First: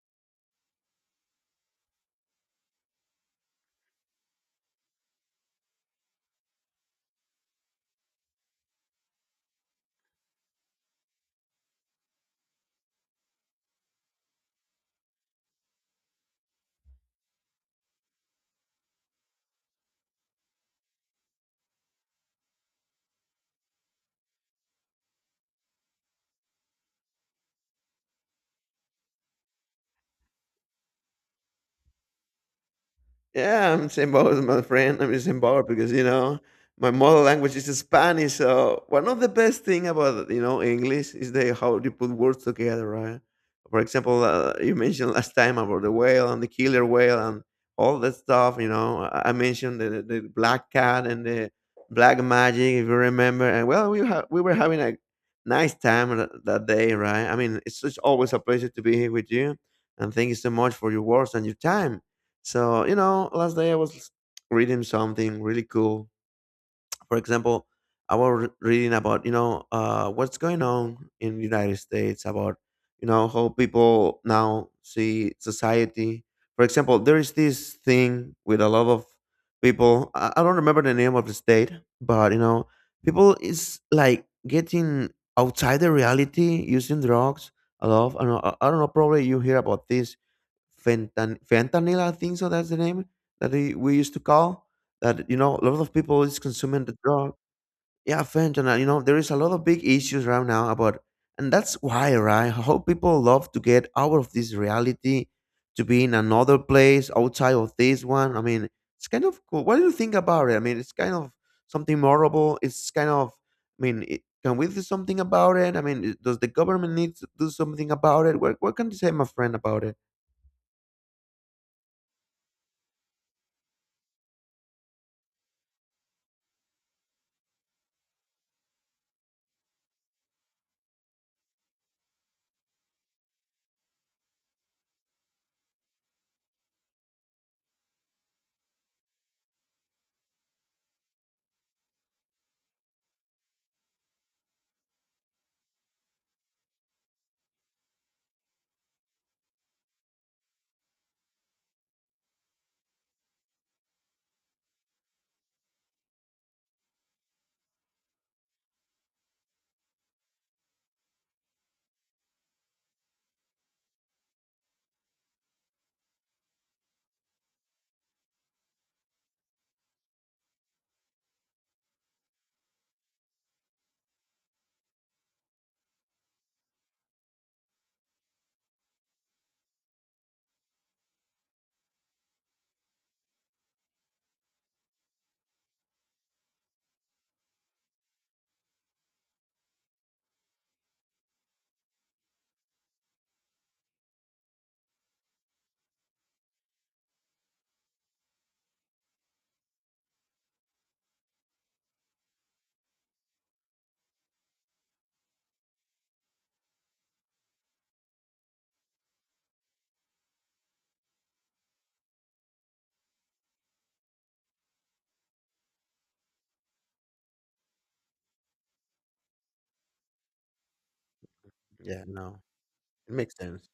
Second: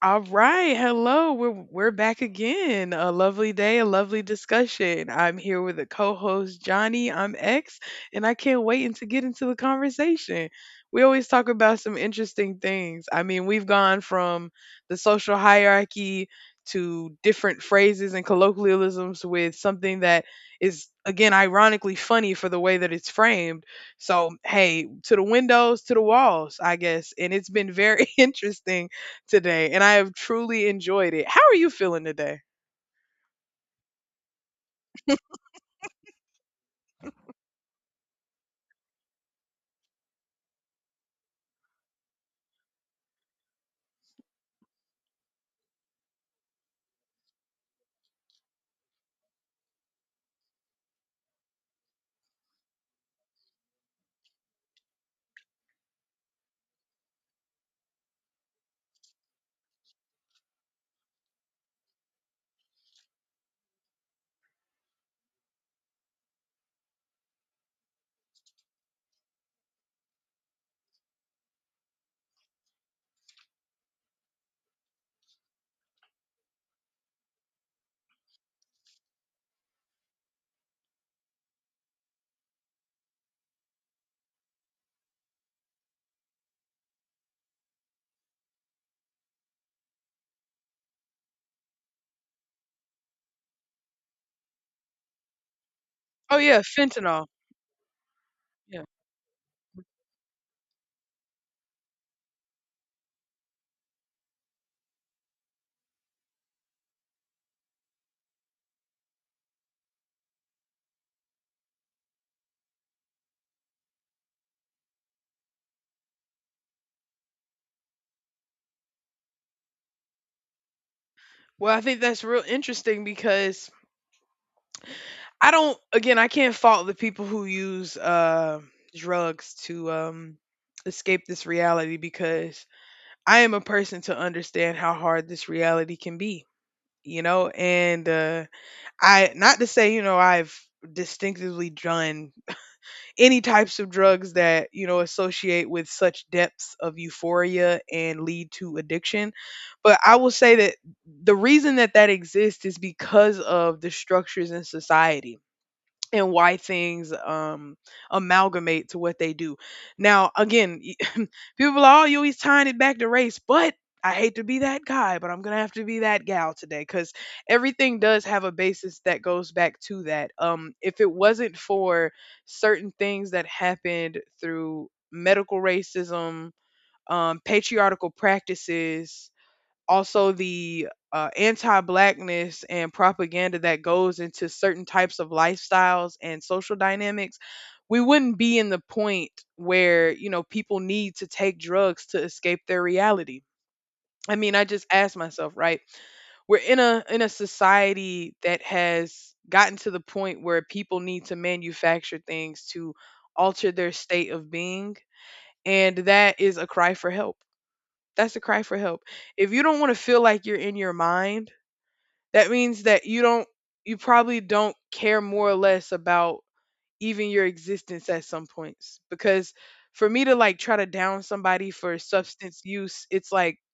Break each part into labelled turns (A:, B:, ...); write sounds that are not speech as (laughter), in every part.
A: All right, hello. We're back again. A lovely day, a lovely discussion. I'm here with the co-host Johnny. I'm X, and I can't wait to get into the conversation. We always talk about some interesting things. I mean, we've gone from the social hierarchy to different phrases and colloquialisms with something that is again ironically funny for the way that it's framed. So, hey, to the windows, to the walls, I guess. And it's been very (laughs) interesting today, and I have truly enjoyed it. How are you feeling today?
B: Yeah, I'm same my friend. I'm in the Because you know my mother language is Spanish. So one of the best thing about English is the how you put words together, right? For example, you mentioned last time about the whale and the killer whale and all that stuff. You know, I mentioned the black cat and the black magic, if you remember. And well, we were having a nice time that day, right? I mean, it's just always a pleasure to be here with you, and thank you so much for your words and your time. So, last day I was reading something really cool. For example, I was reading about, what's going on in the United States about, how people now see society. For example, there is this thing with a lot of people. I don't remember the name of the state, but, people is like getting outside the reality using drugs. A lot. I don't know, I don't know. Probably you hear about this fentanyl, I think so. That's the name that we used to call that. You know, a lot of people
A: Oh
B: is
A: yeah,
B: consuming the
A: fentanyl.
B: drug. Yeah, fentanyl.
A: Yeah.
B: You know, there is a lot of big issues right now about, and that's why, right, how people love to get out of this reality to be in another place outside of this one. I mean, it's kind of cool. What do you think about it? I mean, it's kind of something horrible. It's kind of, I mean, can we do something about it? I mean, does the government need to do something about it? What can you say my friend about it?
A: Well, I think that's real interesting because I don't, again, I can't fault the people who use drugs to escape this reality because I am a person to understand how hard this reality can be, you know? And I, not to say, you know, I've distinctively done any types of drugs that you know associate with such depths of euphoria and lead to addiction, but I will say that the reason that that exists is because of the structures in society and why things amalgamate to what they do. Now, again, (laughs) people are all always tying it back to race, but I hate to be that guy, but I'm gonna have to be that gal today because everything does have a basis that goes back to that. If it wasn't for certain things that happened through medical racism, patriarchal practices, also the anti-blackness and propaganda that goes into certain types of lifestyles and social dynamics, we wouldn't be in the point where you know people need to take drugs to escape their reality. I mean, I just ask myself, right, we're in a society that has gotten to the point where people need to manufacture things to alter their state of being, and that is a cry for help. That's a cry for help. If you don't want to feel like you're in your mind, that means that you don't, you probably don't care more or less about even your existence at some points because for me to like try to down somebody for
B: Yeah, no,
A: substance use,
B: it
A: it's
B: makes
A: like,
B: sense.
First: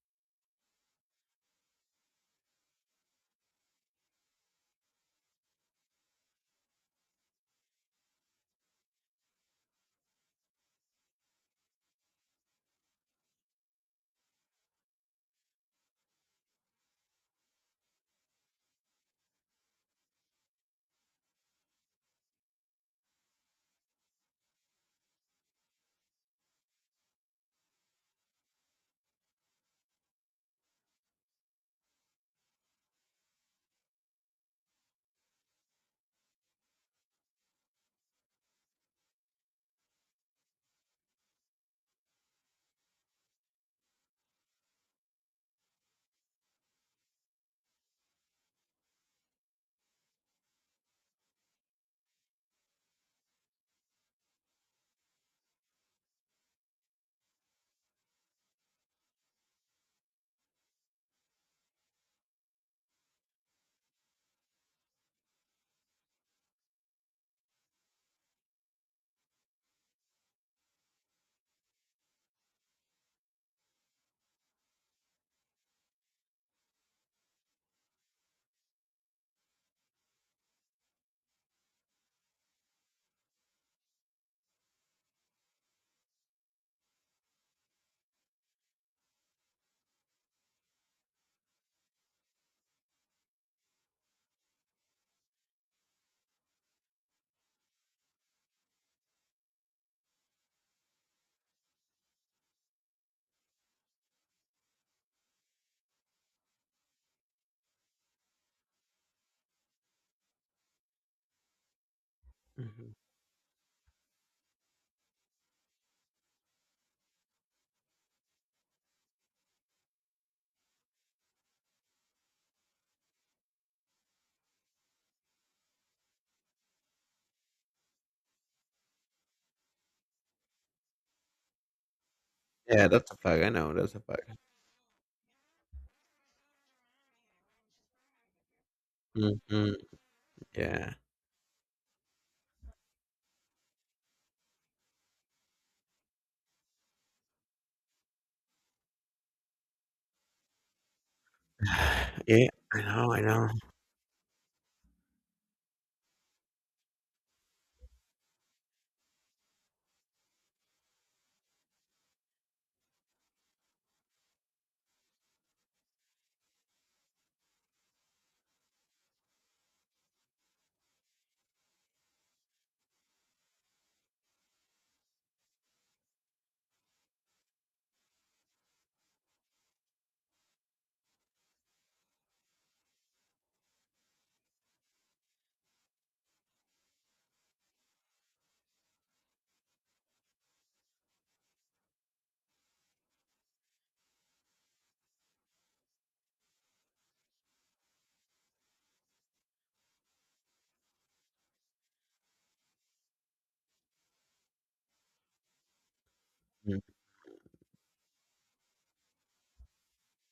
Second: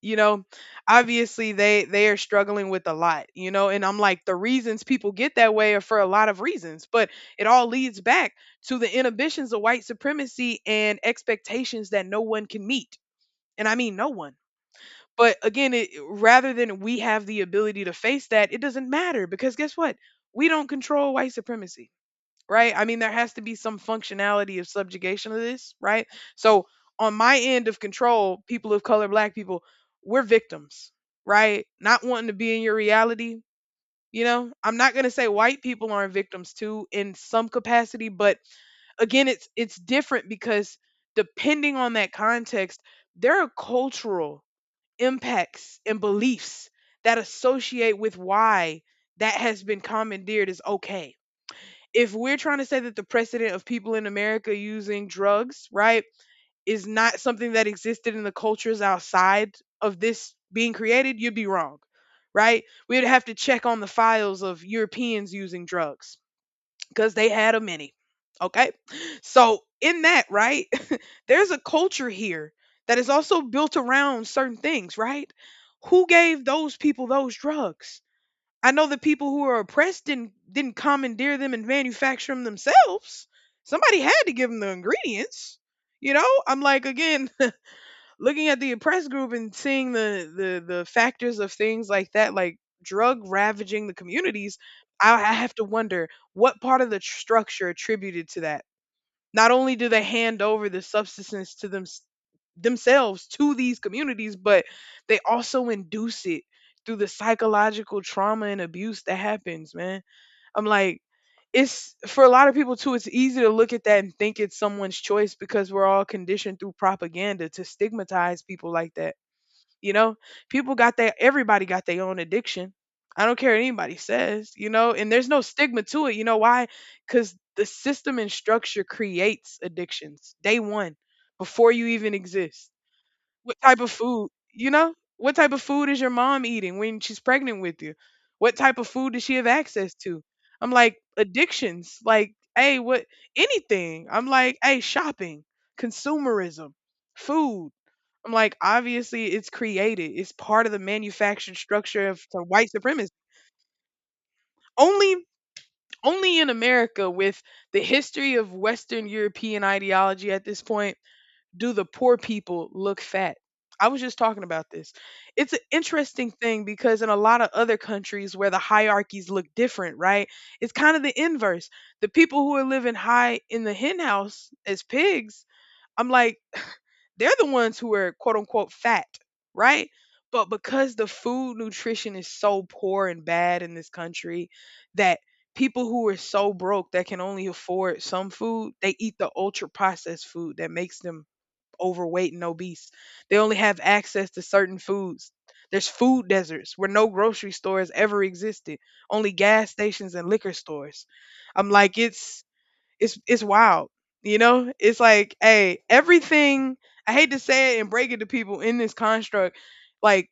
A: you know, obviously they are struggling with a lot, you know, and I'm like the reasons people get that way are for a lot of reasons, but it all leads back to the inhibitions of white supremacy and expectations that no one can meet. And I mean no one. But again, it, rather than we have the ability to face that, it doesn't matter because guess what? We don't control white supremacy, right? I mean, there has to be some functionality of subjugation of this, right? So on my end of control, people of color, black people, we're victims, right? Not wanting to be in your reality. You know, I'm not going to say white people aren't victims too in some capacity, but again it's different because depending on that context there are cultural impacts and beliefs that associate with why that has been commandeered is okay. If we're trying to say that the precedent of people in America using drugs, right, is not something that existed in the cultures outside of this being created, you'd be wrong, right? We'd have to check on the files of Europeans using drugs because they had a mini. Okay. So, in that, right, (laughs) there's a culture here that is also built around certain things, right? Who gave those people those drugs? I know the people who are oppressed didn't commandeer them and manufacture them themselves. Somebody had to give them the ingredients. You know, I'm like, again, looking at the oppressed group and seeing the the factors of things like that like drug ravaging the communities. I have to wonder what part of the structure attributed to that. Not only do they hand over the substance to them themselves to these communities, but they also induce it through the psychological trauma and abuse that happens, man. I'm like, it's for a lot of people
B: Mhm.
A: too, it's easy to look at that and think it's someone's choice because we're all conditioned through propaganda to stigmatize people like that. You know, people got their, everybody got their own addiction. I don't care what anybody says, you know, and there's no stigma to it. You know why? Because the system and structure creates addictions day one before you even exist.
B: Yeah, that's a fact, I
A: What
B: know,
A: type of
B: that's a
A: food,
B: fact.
A: you know? What type of food is your mom eating when she's pregnant with you? What type of food does she have
B: Mhm,
A: access to? I'm
B: yeah.
A: like, addictions, like, hey, what, anything. I'm like, hey, shopping, consumerism, food. I'm like, obviously it's created. It's part of the manufactured structure of to
B: Yeah,
A: white
B: I
A: supremacy.
B: know, I know.
A: Only only in America with the history of Western European ideology at this point do the poor people look fat? I was just talking about this. It's an interesting thing because in a lot of other countries where the hierarchies look different, right? It's kind of the inverse. The people who are living high in the hen house as pigs, I'm like, (laughs) they're the ones who are quote unquote fat, right? But because the food nutrition is so poor and bad in this country that people who are so broke that can only afford some food, they eat the ultra processed food that makes them overweight and obese. They only have access to certain foods. There's food deserts where no grocery stores ever existed, only gas stations and liquor stores. I'm like it's it's wild. You know? It's like, hey, everything,
B: Mm,
A: I hate to say it and break it to people in this construct like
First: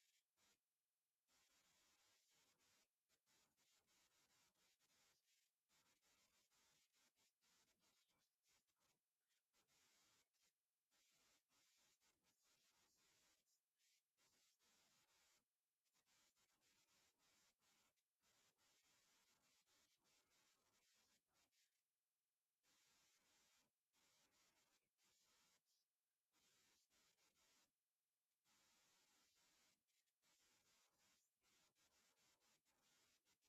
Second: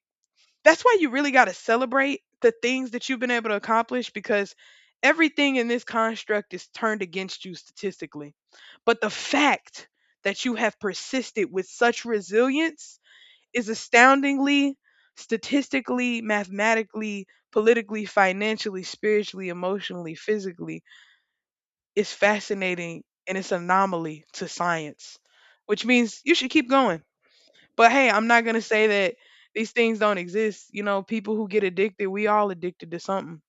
A: that's why you really got to celebrate the things that you've been able to accomplish because everything in this construct is turned against you statistically. But the fact that you have persisted with such resilience is astoundingly, statistically, mathematically, politically, financially, spiritually, emotionally, physically, is fascinating and it's an anomaly to science, which means you should keep going. But hey, I'm not gonna say that these things don't exist. You know, people who get addicted, we all addicted to something.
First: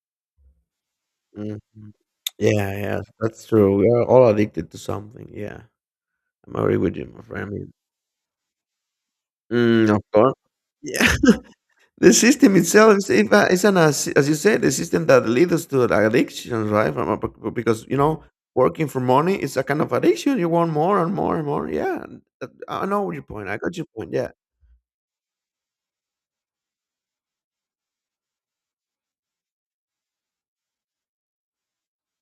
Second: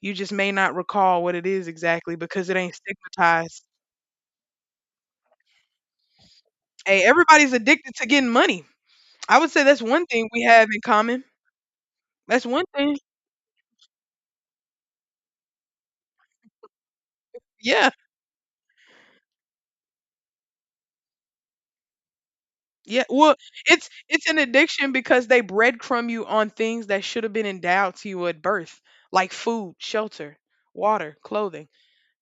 A: You just may not recall what it is
B: mhm.
A: exactly because it
B: Yeah,
A: ain't
B: yeah, that's
A: stigmatized.
B: true. We are all addicted to something, yeah. I'm agree with
A: Hey,
B: you, my friend, I
A: everybody's
B: mean.
A: addicted to getting money. I would say that's
B: Mm, of
A: one thing
B: course.
A: we have in
B: Yeah,
A: common.
B: (laughs) the
A: That's
B: system
A: one thing.
B: itself is, if is an, as you said, the system that leads us to the addiction, right? From a b b because,
A: Yeah.
B: you know, working for money is a kind of addiction, you want more and more and more, yeah. That I
A: Yeah.
B: know your
A: Well,
B: point, I got your
A: it's
B: point,
A: it's
B: yeah.
A: an addiction because they breadcrumb you on things that should have been endowed to you at birth, like food, shelter, water, clothing.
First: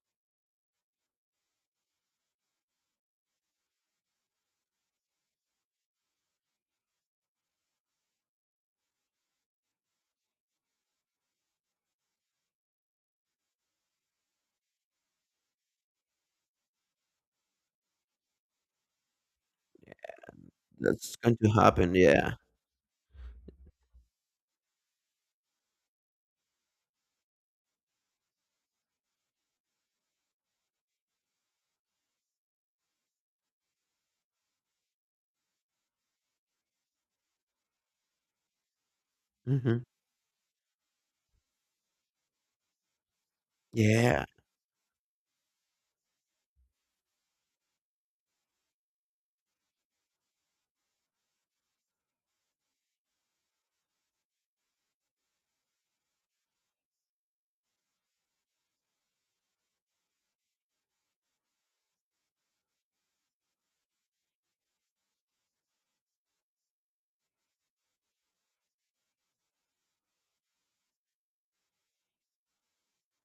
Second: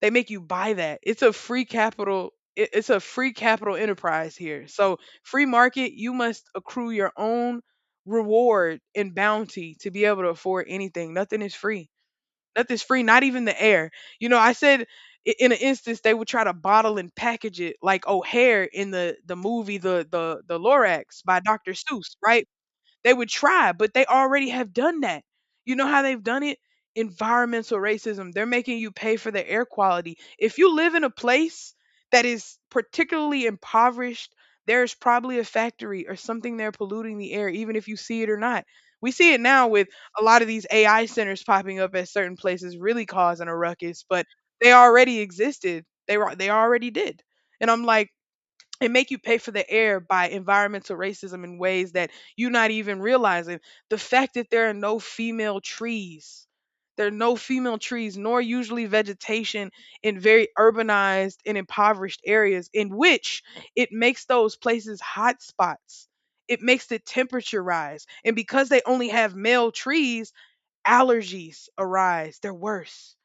A: They make you buy that. It's a free capital, it's a free capital enterprise here. So, free market, you must accrue your own reward and bounty to be able to afford anything. Nothing is free. Nothing's free, not even the air. You know, I said, in an instance they would try to bottle and package it like O'Hare in the movie the
B: That's
A: Lorax
B: going
A: by
B: to
A: Dr.
B: happen,
A: Seuss,
B: yeah.
A: right? They would try, but they already have done that. You know how they've done it? Environmental racism. They're making you pay for the air quality. If you live in a place that is particularly impoverished, there's probably a factory or something there polluting the air, even if you see it or not. We see it now
B: Mhm.
A: with a lot of these AI centers popping up at certain places, really causing a ruckus,
B: Yeah,
A: but they already existed. They were, they already did. And I'm like, and make you pay for the air by environmental racism in ways that you're not even realizing. The fact that there are no female trees, there are no female trees, nor usually vegetation in very urbanized and impoverished areas, in which it makes those places hot spots. It makes the temperature rise. And because they only have male trees, allergies arise. They're worse.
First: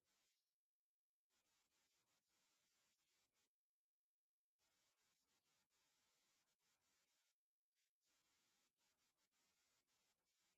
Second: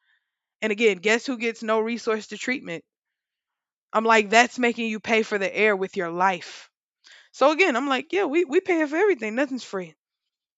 A: And again, guess who gets no resource to treatment? I'm like, that's making you pay for the air with your life. So again, I'm like, yeah, we paying for everything. Nothing's free.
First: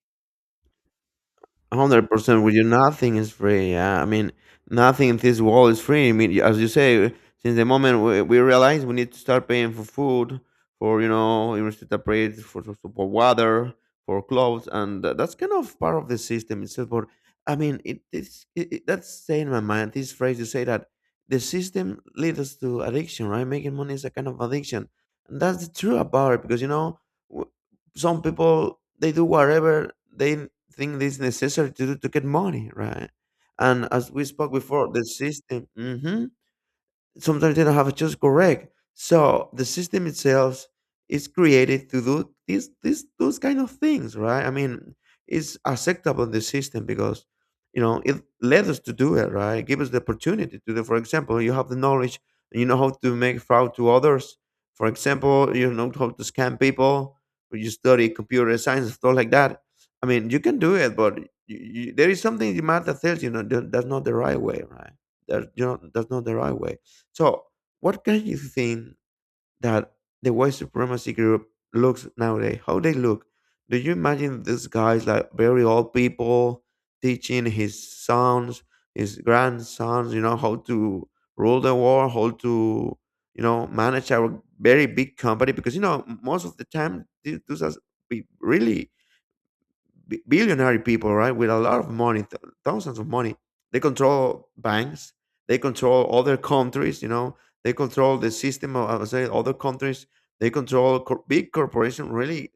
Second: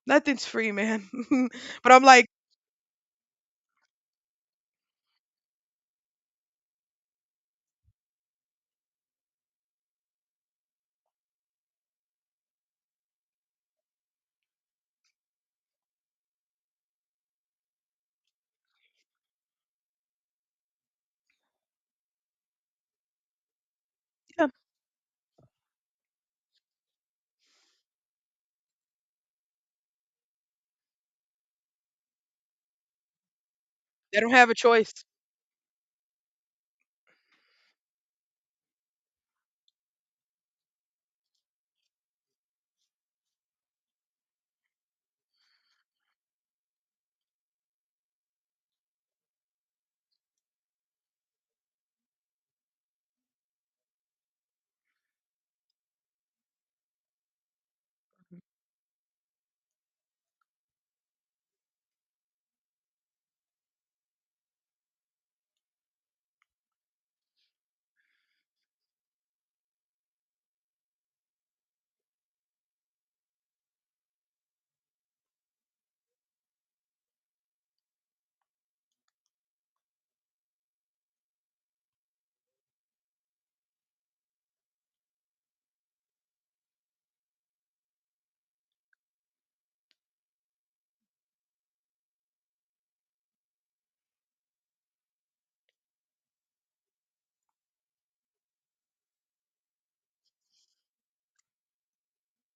A: Nothing's free, man. (laughs) But I'm like,
B: 100% with you, nothing is free. Yeah, I mean, nothing in this world is free. I mean, as you say, since the moment we realize we need to start paying for food, for university upgrades, for water, for clothes, and that's kind of part of the system itself. But I mean, it, it's it, it- that's staying in my mind. This phrase you say that the system leads us to addiction, right? Making money is a kind of
A: yeah,
B: addiction, and that's the truth about it because you know, some people they do whatever they think is necessary to do to get money, right? And as
A: they
B: we
A: don't have
B: spoke
A: a
B: before,
A: choice.
B: the system. Hmm, sometimes they don't have a choice. Correct. So the system itself is created to do these those kind of things, right? I mean, it's acceptable in the system because you know it led us to do it, right? Give us the opportunity to do. For example, you have the knowledge, you know how to make fraud to others. For example, you know how to scam people. When you study computer science and stuff like that, I mean, you can do it, but there is something in math that tells you know that that's not the right way, right? That you know that's not the right way. So, what can you think that the white supremacy group looks nowadays? How they look? Do you imagine these guys like very old people teaching his sons, his grandsons, you know, how to rule the world, how to, you know, manage our very big company? Because you know, most of the time, those are really billionaire people, right, with a lot of money, thousands of money. They control banks. They control other countries. You know, they control the system of, I would say, other countries. They control big corporations, really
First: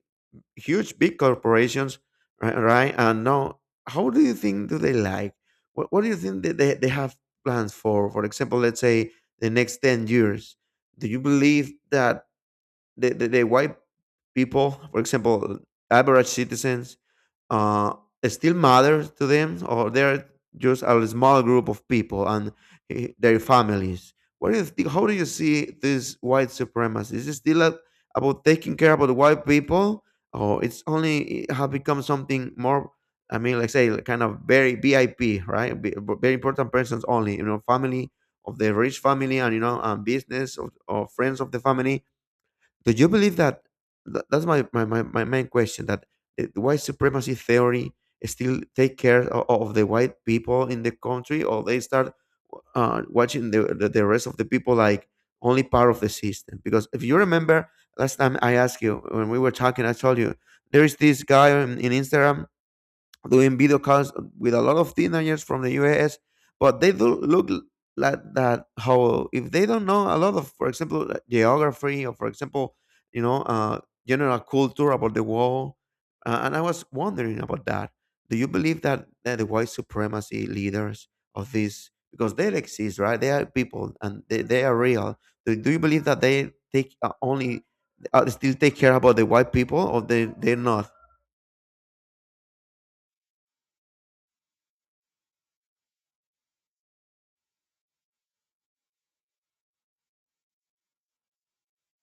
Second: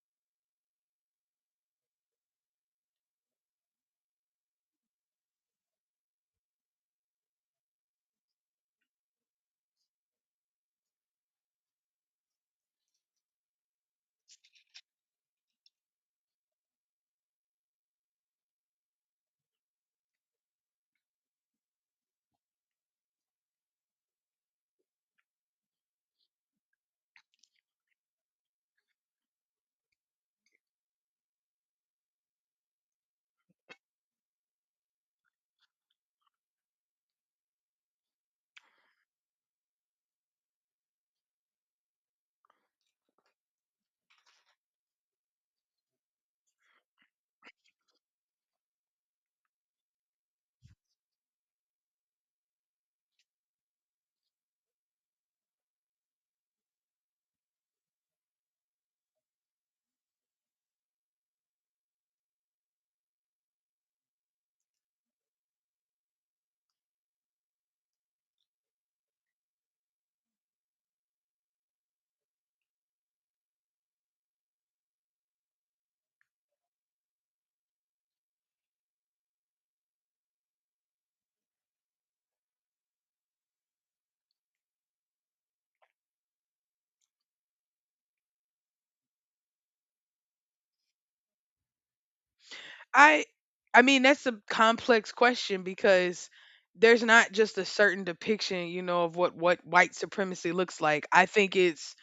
B: huge big corporations, right? Right. And now, how do you think do they like? What do you think that they have plans for? For example, let's say the next 10 years. Do you believe that the white people, for example, average citizens, uh, still matter to them, or they're just a small group of people and their families. What do you think, how do you see this white supremacy? Is it still about taking care about white people, or it's only it have become something more? I mean, like say, like kind of very VIP, right? Very important persons only, you know, family of the rich family, and you know, and business of, or friends of the family. Do you believe that's my main question, that white supremacy theory still take care of the white people in the country, or they start watching the rest of the people like only part of the system. Because if you remember last time I asked you when we were talking, I told you there is this guy in Instagram doing video calls with a lot of teenagers from the US, but they do look like that how if they don't know a lot of, for example, like geography or for example, you know, uh, general culture about the world. And I was wondering about that. Do you believe that the white supremacy leaders of this, because they exist, right? They are people and they are real. Do you believe that they take only, still take care about the white people, or they're not?
A: I I mean that's a complex question because there's not just a certain depiction, you know, of what white supremacy looks like. I think it's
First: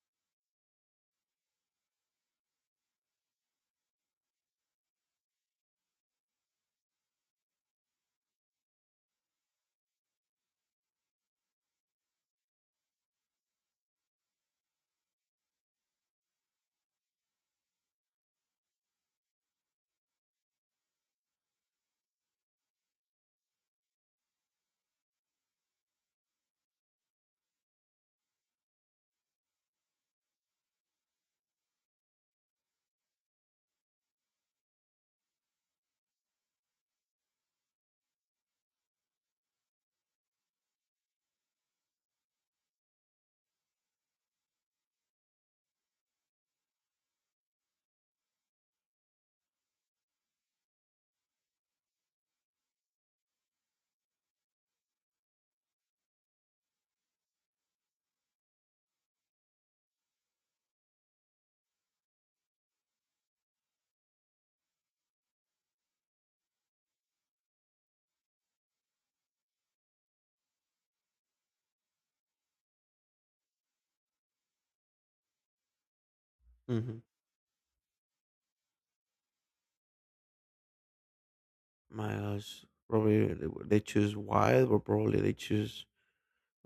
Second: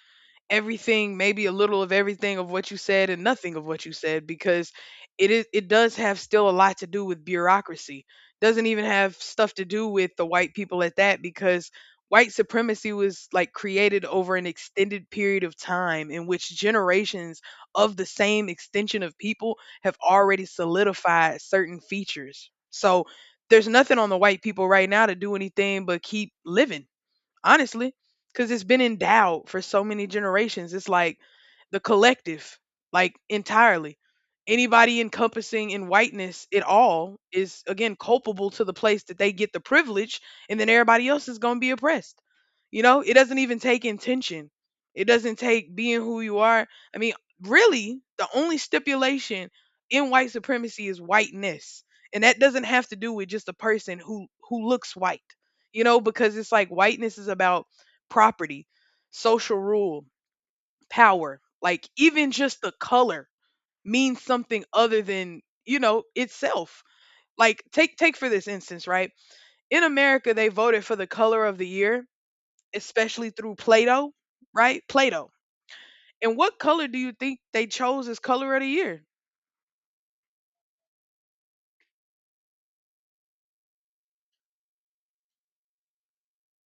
A: everything, maybe a little of everything of what you said and nothing of what you said because it does have still a lot to do with bureaucracy. Doesn't even have stuff to do with the white people at that because white supremacy was like created over an extended period of time in which generations of the same extension of people have already solidified certain features. So there's nothing on the white people right now to do anything but keep living, honestly, because it's been endowed for so many generations. It's like the collective, like entirely. Anybody encompassing in whiteness at all is again culpable to the place that they get the privilege, and then everybody else is going to be oppressed. It doesn't even take intention. It doesn't take being who you are. I mean, really, the only stipulation in white supremacy is whiteness, and that doesn't have to do with just a person who looks white, because it's like whiteness is about property, social rule, power. Like even just the color means something other than, itself. Like take for this instance, right? In America they voted for the color of the year, especially through Play-Doh, right? Play-Doh. And what color do you think they chose as color of the year?
B: My gosh, probably they choose white, or probably they choose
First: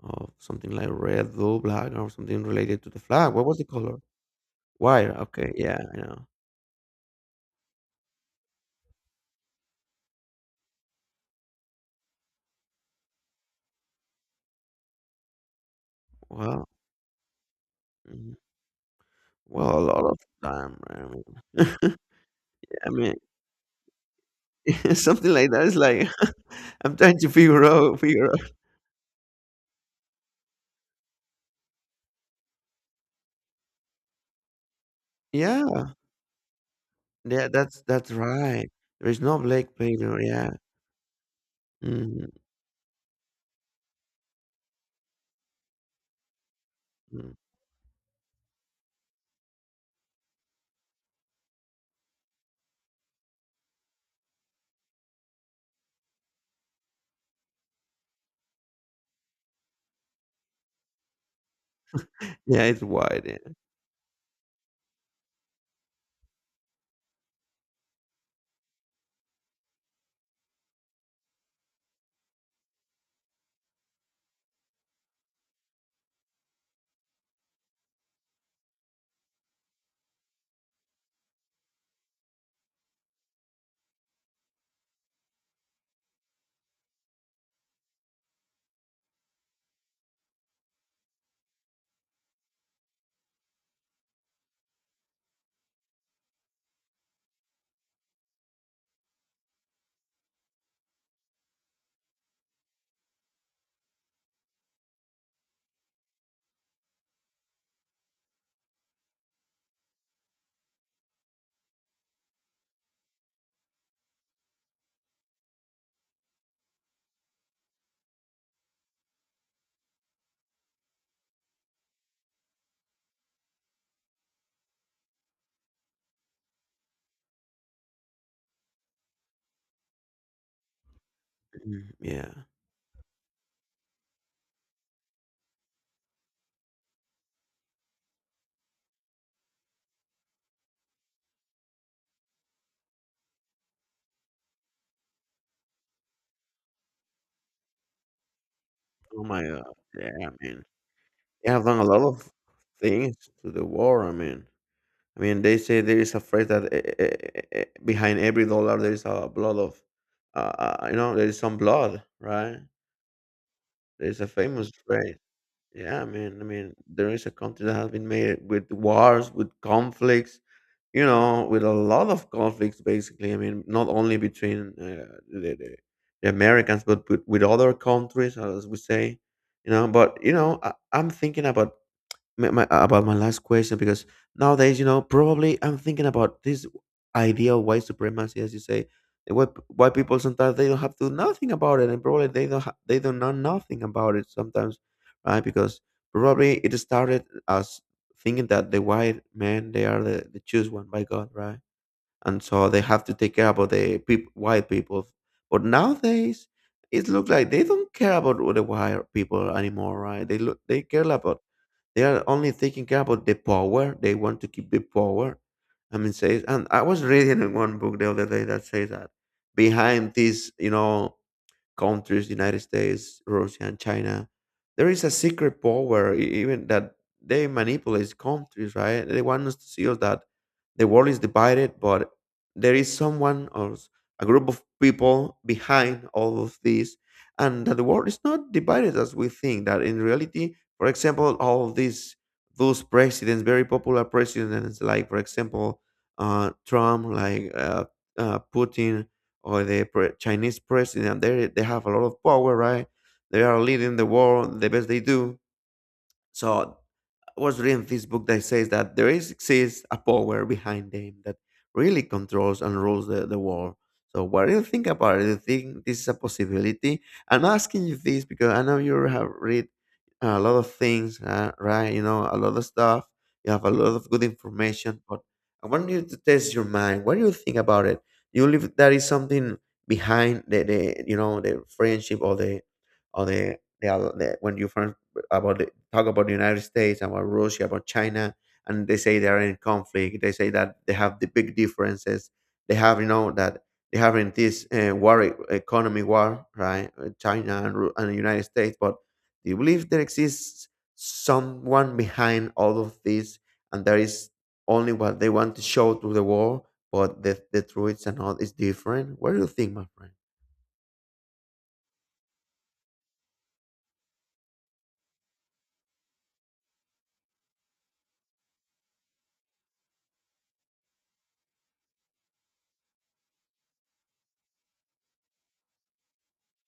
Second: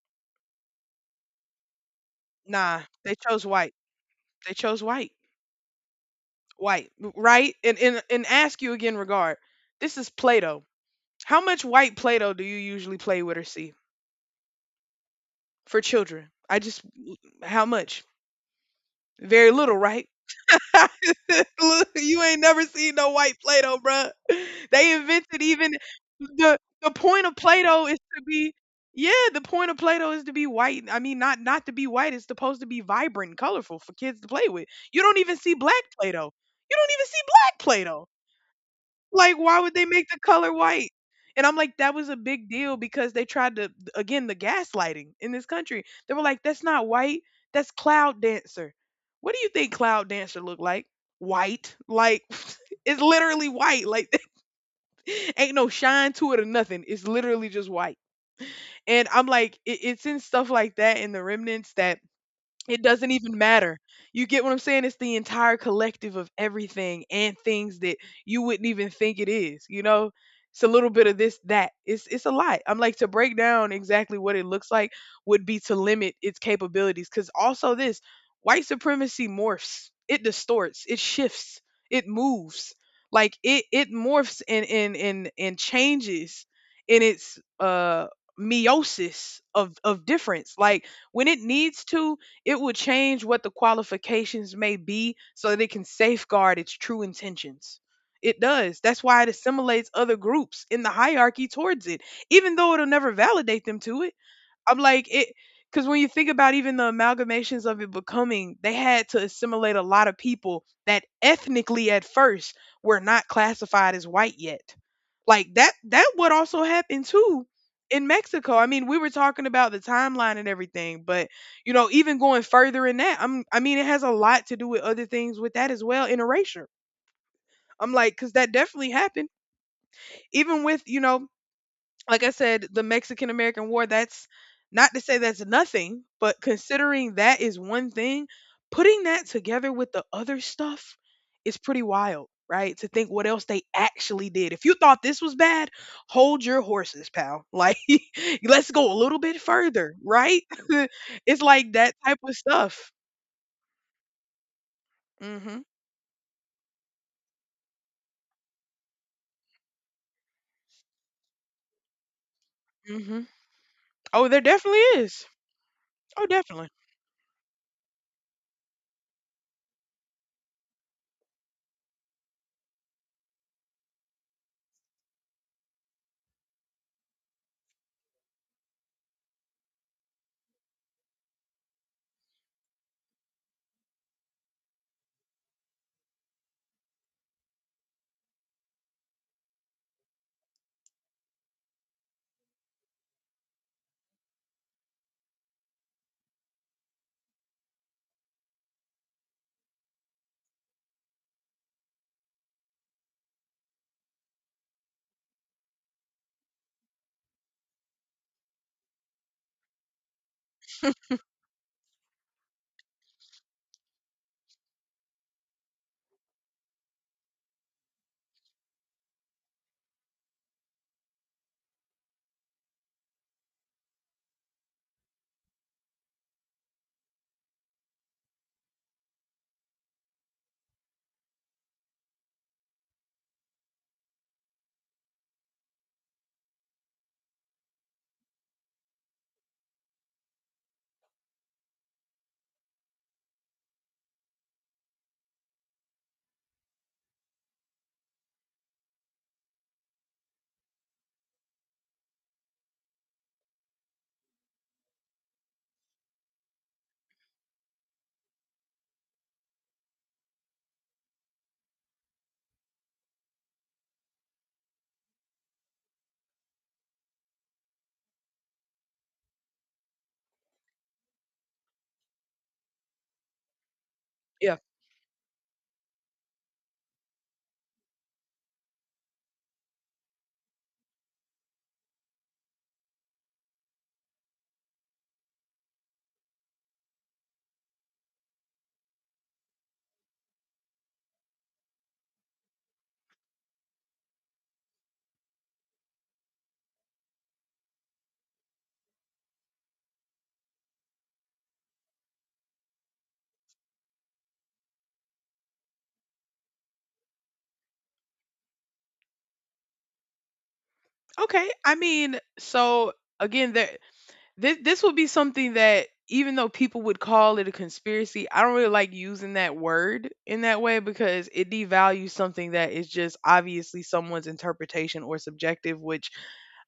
B: something like red, blue, black, or something related
A: Nah,
B: to the
A: they
B: flag.
A: chose
B: What was the
A: white.
B: color?
A: They chose
B: White.
A: white.
B: Okay, yeah, I know.
A: White, right? And ask you again regard. This is Play-Doh. How much white Play-Doh do you usually play with or see for children? I
B: Well,
A: just How much?
B: mhm.
A: Very little,
B: Well, a lot
A: right?
B: of time. Right?
A: (laughs)
B: I
A: Look,
B: mean,
A: you ain't never
B: (laughs) I
A: seen no
B: mean,
A: white Play-Doh, bruh. They
B: (laughs) something
A: invented
B: like that
A: even
B: is like
A: the
B: (laughs)
A: the
B: I'm trying
A: point
B: to
A: of
B: figure
A: Play-Doh is
B: out,
A: to
B: figure out.
A: the point of Play-Doh is to be white. I mean, not to be white. It's supposed to be vibrant, and colorful for kids to play with. You don't even see black
B: Yeah,
A: Play-Doh. You don't even see
B: yeah,
A: black Play-Doh.
B: that's right. There is
A: Like,
B: no
A: why would
B: black
A: they make the
B: painter. Yeah.
A: color white? And I'm like, that was a
B: Mhm,
A: big deal because they tried to, again, the gaslighting in this country. They were like, that's not white,
B: mm.
A: that's cloud dancer. What do you think cloud dancer look like? White. Like, (laughs) it's literally white. Like, (laughs) ain't no shine to it or nothing. It's literally just white. And I'm like, it's in stuff like that in the remnants that
B: Yeah,
A: it
B: it's
A: doesn't
B: white.
A: even
B: Yeah.
A: matter. You get what I'm saying? It's the entire collective of everything and things that you wouldn't even think it is, you know? It's a little bit of this, that. It's a lot. I'm like to break down exactly what it looks like would be to limit its capabilities. Cause also this, white supremacy morphs. It distorts. It shifts. It moves. Like it morphs and changes in its meiosis of difference. Like when it needs to it will change what the qualifications may be so that it can safeguard its true intentions. It does. That's why it assimilates other groups in the hierarchy towards it, even though it'll never validate them to it. I'm like it, because when you think about even the amalgamations of it becoming, they had to assimilate a lot of people that ethnically at first were not classified as white yet. Like that would also happen too in Mexico. I mean, we were talking about the timeline and everything, but even going further in that, I mean, it has a lot to do with other things with that as well, in erasure. I'm like, because that definitely happened. Even with,
B: Mhm,
A: like I
B: yeah.
A: said, the Mexican American War, that's not to say that's nothing, but considering that is one thing, putting that together with the other stuff is pretty wild, right? To think what else they actually did. If you thought this was bad, hold your horses, pal. Like, (laughs) let's go a little
B: Oh
A: bit
B: my God.
A: further,
B: Yeah, I
A: right?
B: mean,
A: (laughs) It's
B: they have
A: like
B: done a
A: that
B: lot
A: type
B: of
A: of stuff.
B: things to the war. I mean, they
A: Hmm.
B: say there is a phrase that behind every dollar there is a blood of, uh, you know, there is some blood, right?
A: Hmm.
B: There is a
A: Oh, there
B: famous
A: definitely
B: phrase.
A: is.
B: Yeah,
A: Oh,
B: I
A: definitely.
B: mean, there is a country that has been made with wars, with conflicts, you know, with a lot of conflicts, basically. I mean, not only between the Americans, but with other countries, as we say, you know. But you know, I'm thinking about about my last question because nowadays, you know, probably I'm thinking about this idea of white supremacy, as you say. And White people sometimes they don't have to do nothing about it, and probably they don't they don't know nothing about it sometimes, right? Because probably it started as thinking that the white men they are the choose one by God, right? And so they have to take care about the white people. But nowadays, it looks like they don't care about the white people anymore, right? They look they care about, they are only thinking about the power. They want to keep the power. I mean, says, and I was reading in one book the other day that says that behind this, you know, countries, United States, Russia, and China, there is a secret power, even that they manipulate countries, right? They want us to see us that the world is divided, but there is someone or a group of people behind all of this, and that the world is not divided as we think. That in reality, for example, all these those presidents, very popular presidents, like for example, Trump, like Putin, or the Chinese president. They have a lot of power, right? They are leading the world the best they do, so I was reading this book that says that there is exists a power behind them that really controls and rules the world. So what do you think about it? Do you think this is a possibility? I'm asking you this because I know you have read a lot of things, right? You know, a lot of stuff. You have a lot of good
A: Yeah.
B: information, but I want you to test your mind. What do you think about it? You believe that is something behind the you know the friendship or the when you first about the, talk about the United States, about Russia, about China, and they say they are in conflict. They say that they have the big differences. They have, you know, that they have in this economy war, right? China and the United States, but do you believe there exists someone behind all of this, and there is only what they want to show to the world, but the truth and all is different? What do you think, my friend?
A: Okay. I mean, so again, there This this would be something that even though people would call it a conspiracy, I don't really like using that word in that way because it devalues something that is just obviously someone's interpretation or subjective, which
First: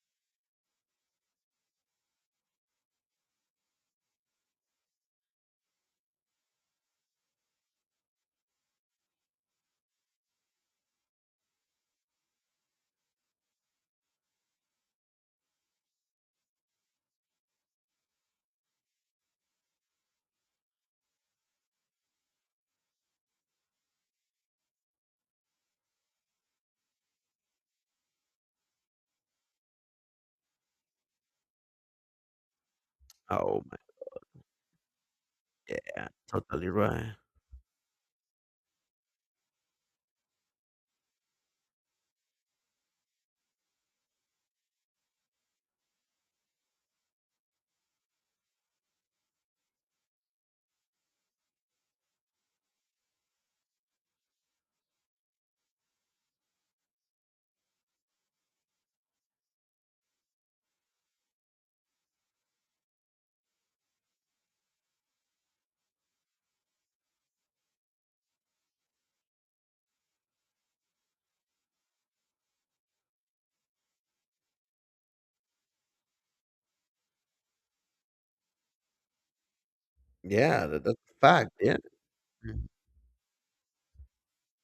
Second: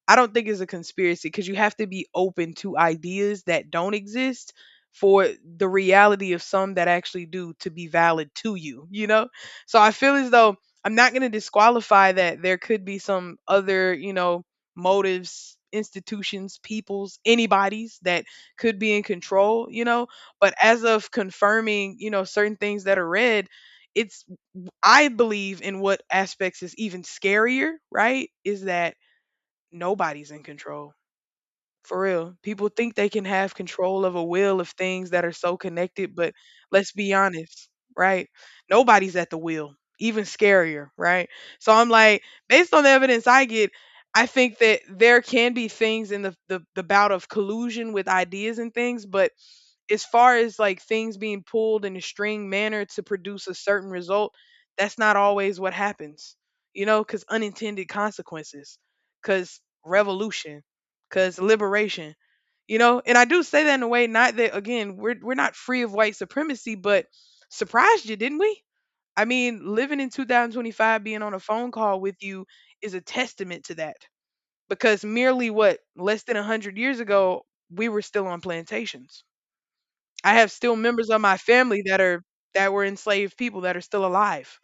A: I don't think it's a conspiracy because you have to be open to ideas that don't exist for the reality of some that actually do to be valid to you, you know? So I feel as though I'm not going to disqualify that there could be some other, motives, institutions, peoples, anybody's that could be in control, you know? But as of confirming, certain things that are read, it's, I believe in what aspects is even scarier, right? Is that nobody's in control. For real. People think they can have
B: Oh my,
A: control of a will of things that are so
B: yeah,
A: connected, but
B: totally
A: let's
B: right.
A: be honest, right? Nobody's at the wheel, even scarier, right? So I'm like, based on the evidence I get, I think that there can be things in the, the bout of collusion with ideas and things, but as far as like things being pulled in a string manner to produce a certain result, that's not always what happens, because unintended consequences, because revolution, because liberation. And I do say that in a way, not that again, we're not free of white supremacy, but surprised you, didn't we? I mean, living in 2025, being on a phone call with you is a testament to that, because merely what, less than 100 years ago we were still on plantations. I have
B: Yeah,
A: still
B: that's
A: members
B: a
A: of my
B: fact. Yeah.
A: family that are that were enslaved people that are still alive.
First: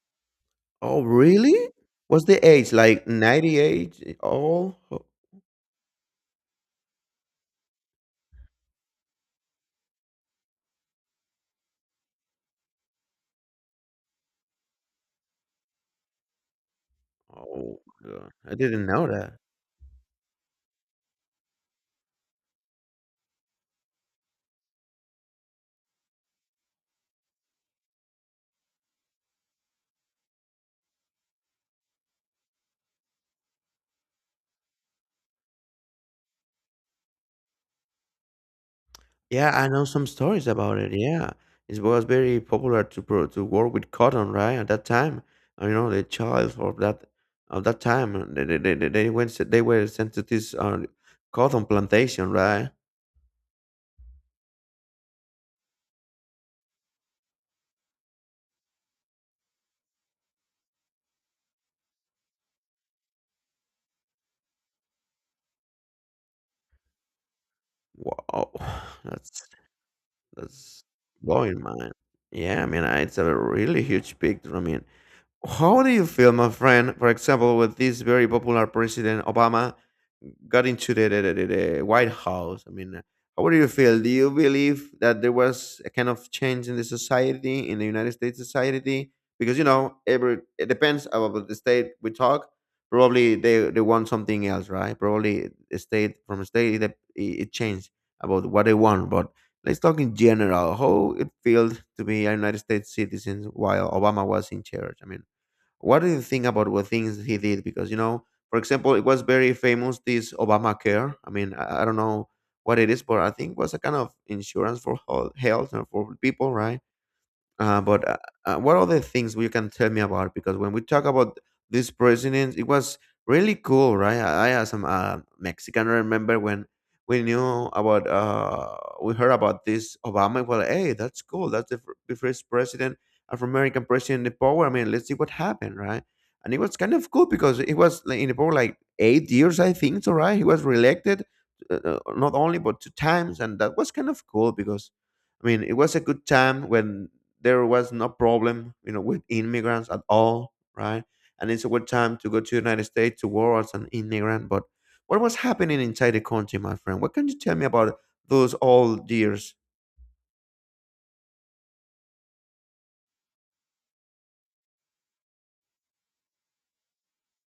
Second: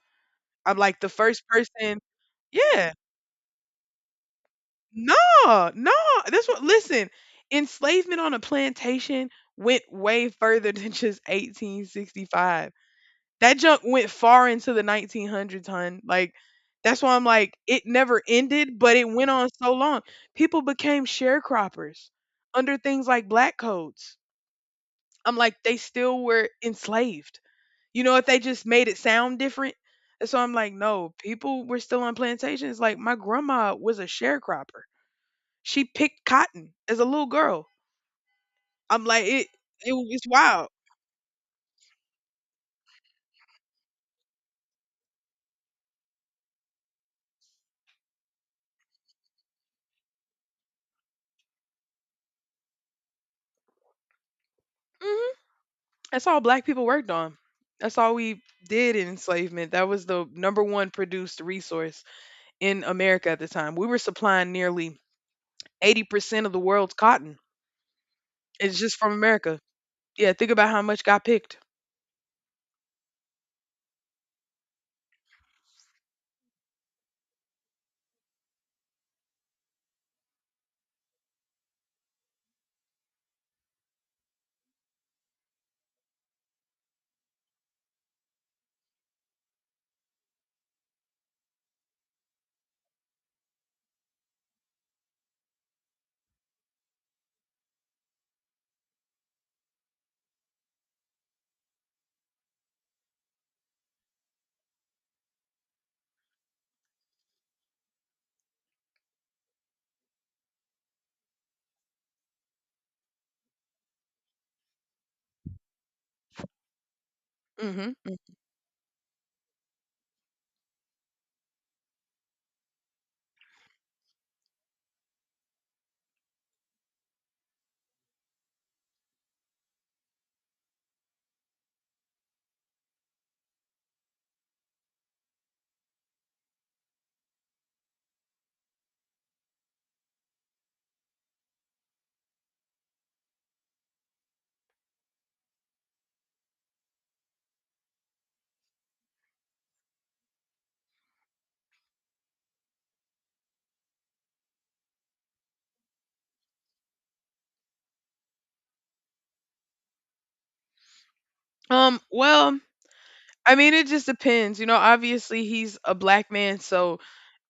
A: I'm like
B: Oh,
A: the first
B: really?
A: person.
B: What's the age?
A: Yeah.
B: Like 98?
A: No, no. That's what, listen, enslavement on a plantation went way further (laughs) than just 1865. That junk went far into the 1900s, hun. Like that's why I'm like
B: Oh,
A: it never
B: God. I
A: ended,
B: didn't
A: but
B: know
A: it went
B: that.
A: on so long. People became sharecroppers under things like black codes. I'm like they still were enslaved. You know, if they just made it sound different. And so I'm like, no, people were still on plantations. Like my grandma was a sharecropper, she picked cotton as a little girl. I'm like it.
B: Yeah, I know
A: It
B: some
A: was
B: stories
A: wild.
B: about it. Yeah, it was very popular to pro to work with cotton, right? At that time, you know, the child of that time, they were sent to this cotton plantation, right?
A: Hmm. That's all black people worked on. That's all we did in enslavement. That was the number one produced resource in America at the time. We were supplying nearly 80% of the world's cotton.
B: Wow,
A: It's just
B: (sighs)
A: from
B: that's
A: America. Yeah, think about how
B: that's
A: much got picked.
B: blowing mind. Yeah, I mean, it's a really huge picture. I mean, how do you feel, my friend, for example, with this very popular president Obama got into the White House? I mean, how do you feel? Do you believe that there was a kind of change in the society, in the United States society? Because, you know, every it depends about the state we talk. Probably they want something else, right? Probably a state from state it changed about what they want. But let's talk in general how it feels to be a United States citizen while Obama was in charge. I mean, what do you think about what things he did? Because you know, for example, it was very famous this Obamacare. I mean, I don't know what it is, but I think it was a kind of insurance for health, health and for people, right?
A: Hmm.
B: But what other things you can tell me about? Because when we talk about this president, it was really cool, right? I as a Mexican, remember when we knew about, we heard about this Obama. Well, hey, that's cool. That's the first president, Afro-American president in power. I mean, let's see what happened, right? And it was kind of cool because it was like, in the power like 8 years, I think, so, right? He was reelected not only, but two times. And that was kind of cool because I mean, it was a good time when there was no problem, you know, with immigrants at all, right? And it's a good time to go to the United States to work as an immigrant. But what was happening inside the country, my friend? What can you tell me about those old years?
A: Well, I mean, it just depends. You know, obviously he's a black man, so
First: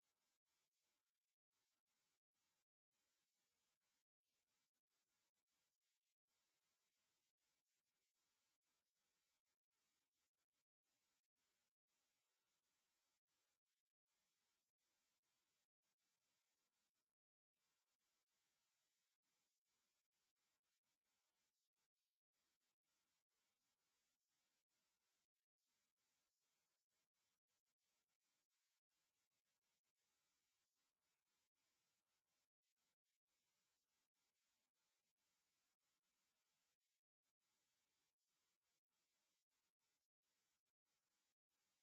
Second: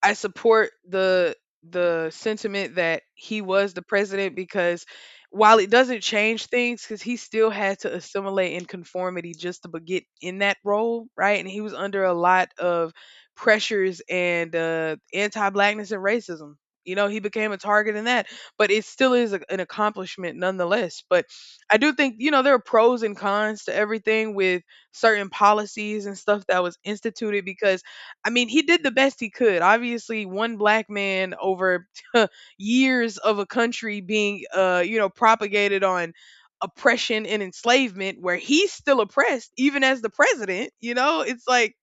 A: I support the sentiment that he was the president, because while it doesn't change things because he still had to assimilate in conformity just to get in that role, right, and he was under a lot of pressures and anti-blackness and racism. You know, he became a target in that, but it still is an accomplishment nonetheless. But I do think, you know, there are pros and cons to everything with certain policies and stuff that was instituted. Because I mean, he did the best he could. Obviously, one black man over (laughs) years of a country being, you know, propagated on oppression and enslavement, where he's still oppressed, even as the president. You know, it's like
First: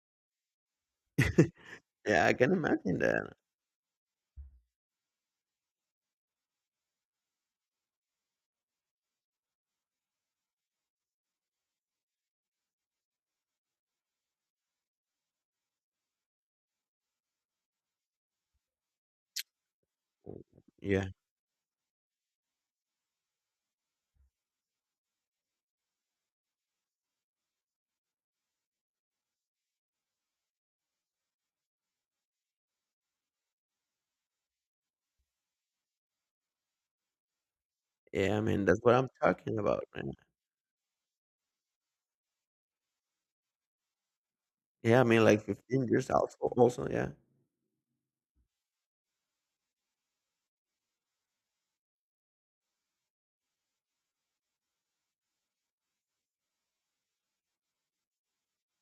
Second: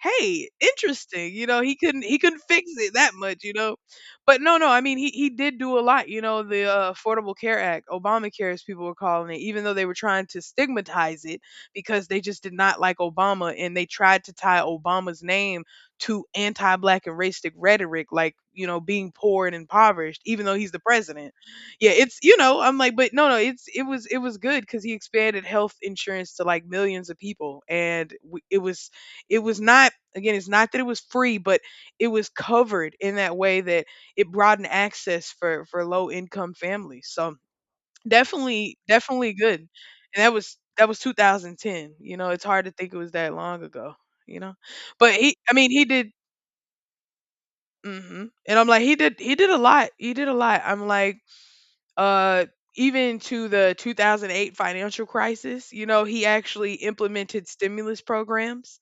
A: "Hey, interesting." You
B: (laughs)
A: know, he couldn't he
B: Yeah, I
A: couldn't
B: can
A: fix it
B: imagine
A: that
B: that.
A: much, you know. But no, no, I mean he did do a lot, you know, the Affordable Care Act, Obamacare as people were calling it, even though they were trying to stigmatize it because they just did not like Obama, and they tried to tie Obama's name to anti-black and racistic rhetoric like, you know, being poor and impoverished even though he's the
B: Yeah,
A: president. Yeah, it's, you know, I'm like, but no, no, it was good cuz he expanded health insurance to like millions of people, and it was, it was not, again, it's not that it was free, but it was covered in that way that it broadened access for low income families. So
B: yeah. I mean,
A: definitely,
B: that's what I'm
A: definitely
B: talking
A: good. And
B: about, man.
A: that was 2010. You know, it's hard to think it was that long ago. You know,
B: Yeah, I
A: but
B: mean,
A: he,
B: like
A: I mean, he
B: 15
A: did.
B: years also. Also, yeah.
A: Hmm. And I'm like, he did a lot. He did a lot. I'm like, uh, even to the 2008 financial crisis, you know, he actually implemented stimulus programs.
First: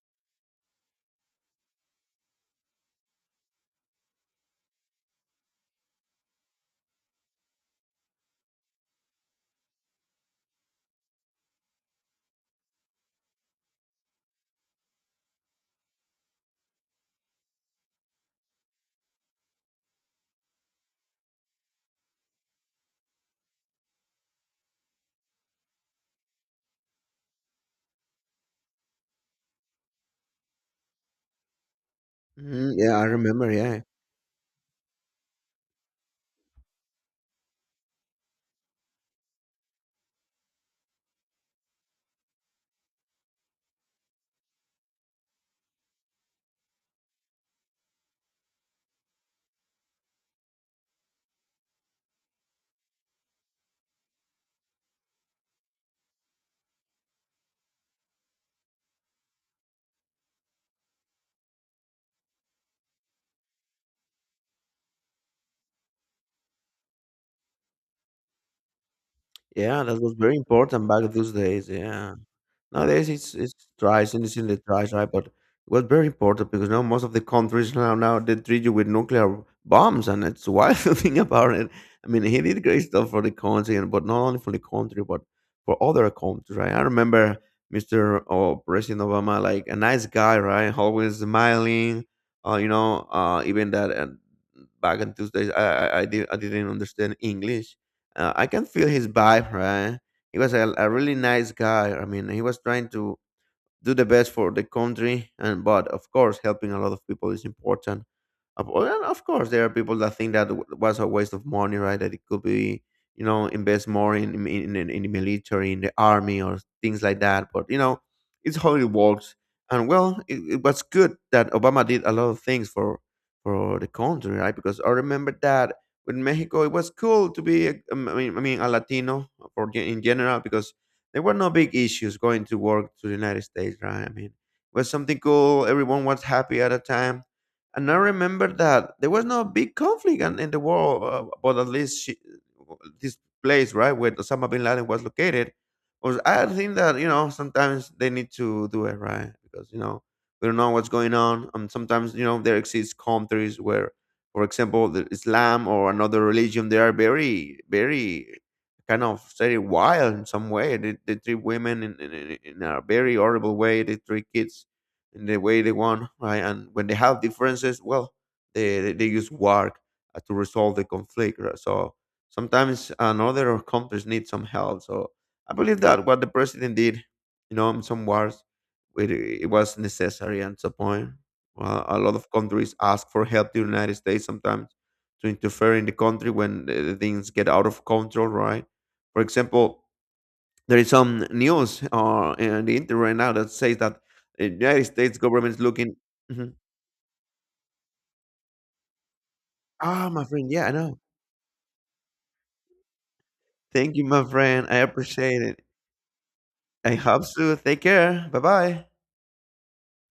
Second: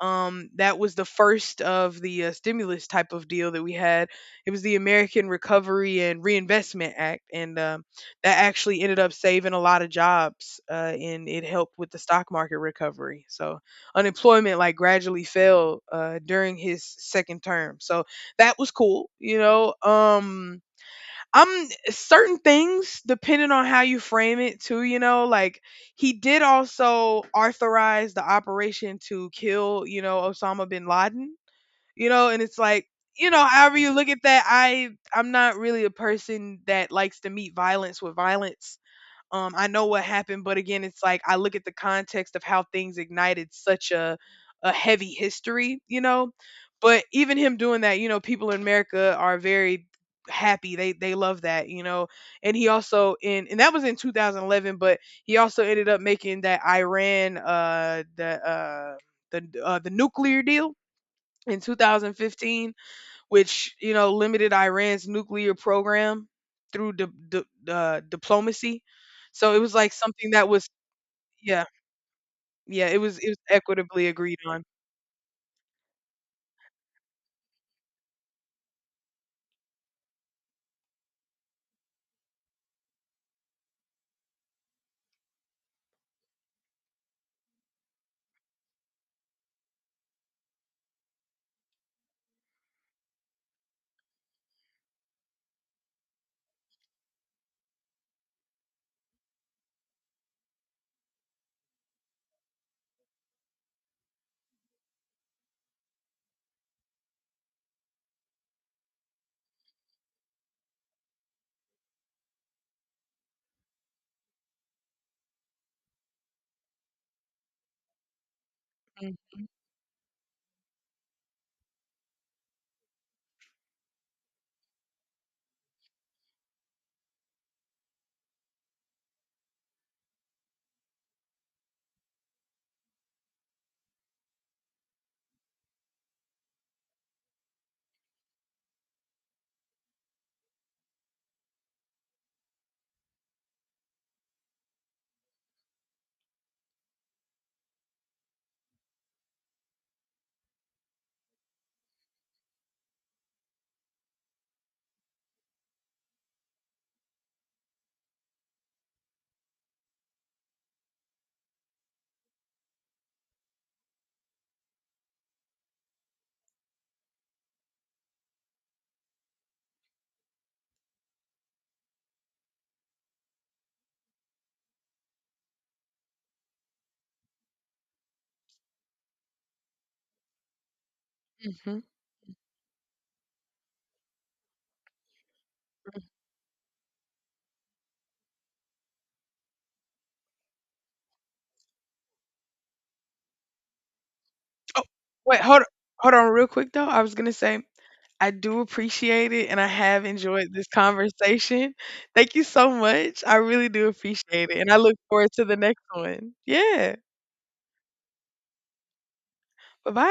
A: That was the first of the stimulus type of deal that we had. It was the American Recovery and Reinvestment Act, and that actually ended up saving a lot of jobs, and it helped with the stock market recovery. So unemployment like gradually fell during his second term. So that was cool, you know. Certain things, depending on how you frame it, too, you know, like he did also authorize the operation to kill, you know, Osama bin Laden, you know, and it's
B: Hmm,
A: like,
B: yeah, I
A: you know,
B: remember.
A: however
B: Yeah,
A: you look at that, I'm not really a person that likes to meet violence with violence. I know what happened, but again, it's like I look at the context of how things ignited such a heavy history, you know. But even him doing that, you know, people in America are very happy. They love that, you know. And he also in, and that was in 2011, but he also ended up making that Iran the nuclear deal in 2015, which you know limited Iran's nuclear program through diplomacy. So it was
B: yeah.
A: like
B: That was
A: something
B: very
A: that was,
B: important back those
A: yeah,
B: days. Yeah.
A: yeah, it
B: Nowadays,
A: was, it was
B: it's
A: equitably
B: trash and it's
A: agreed
B: in the
A: on.
B: trash, right? But it was very important because now most of the countries now they treat you with nuclear bombs, and it's wild (laughs) to think about it. I mean, he did great stuff for the country, and but not only for the country, but for other countries, right? I remember Mr. or President Obama, like a nice guy, right? Always smiling. You know, even that back in Tuesdays, I didn't understand English. I can feel his vibe, right? He was a really nice guy. I mean, he was trying to do the best for the country, and but of course, helping a lot of people is important. And of course, there are people that think that was a waste of money, right? That it could be, you know, invest more in in the military, in the army, or things like that. But you know, it's how it works. And well, it was good that Obama did a lot of things for the country, right? Because I remember that with Mexico, it was cool to be, I mean, a Latino in general, because there were no big issues going to work to the United States, right? I mean, it was something cool. Everyone was happy at a time and I remember that there was no big conflict in the world, but at least she, this place, right, where Osama bin Laden was located, was I think that you know sometimes they need to do it right because you know we don't know what's going on, and sometimes you know there exists countries where, for example, the Islam or another religion, they are very kind of very wild in some way. They treat women in a very horrible way. They treat kids in the way they want, right? And when they have differences, well, they use work to resolve the conflict. Right? So sometimes another or countries need some help. So I believe that what the president did, you know, in some wars, it was necessary at some point.
A: Mm-hmm.
B: Well, a lot of countries ask for help to the United States sometimes to interfere in the country when the things get out of control, right? For example, there is some news in the internet right now that says that the
A: Oh
B: United States
A: wait,
B: government is looking.
A: hold on real
B: Mhm.
A: quick, though, I was gonna say I do appreciate it and I have
B: Ah, my
A: enjoyed
B: friend. Yeah,
A: this
B: I know.
A: conversation. Thank you so much. I really do
B: Thank you, my
A: appreciate it
B: friend.
A: and I
B: I
A: look forward
B: appreciate
A: to the
B: it.
A: next one.
B: I
A: Yeah.
B: hope so. Take care. Bye bye.
A: Bye bye.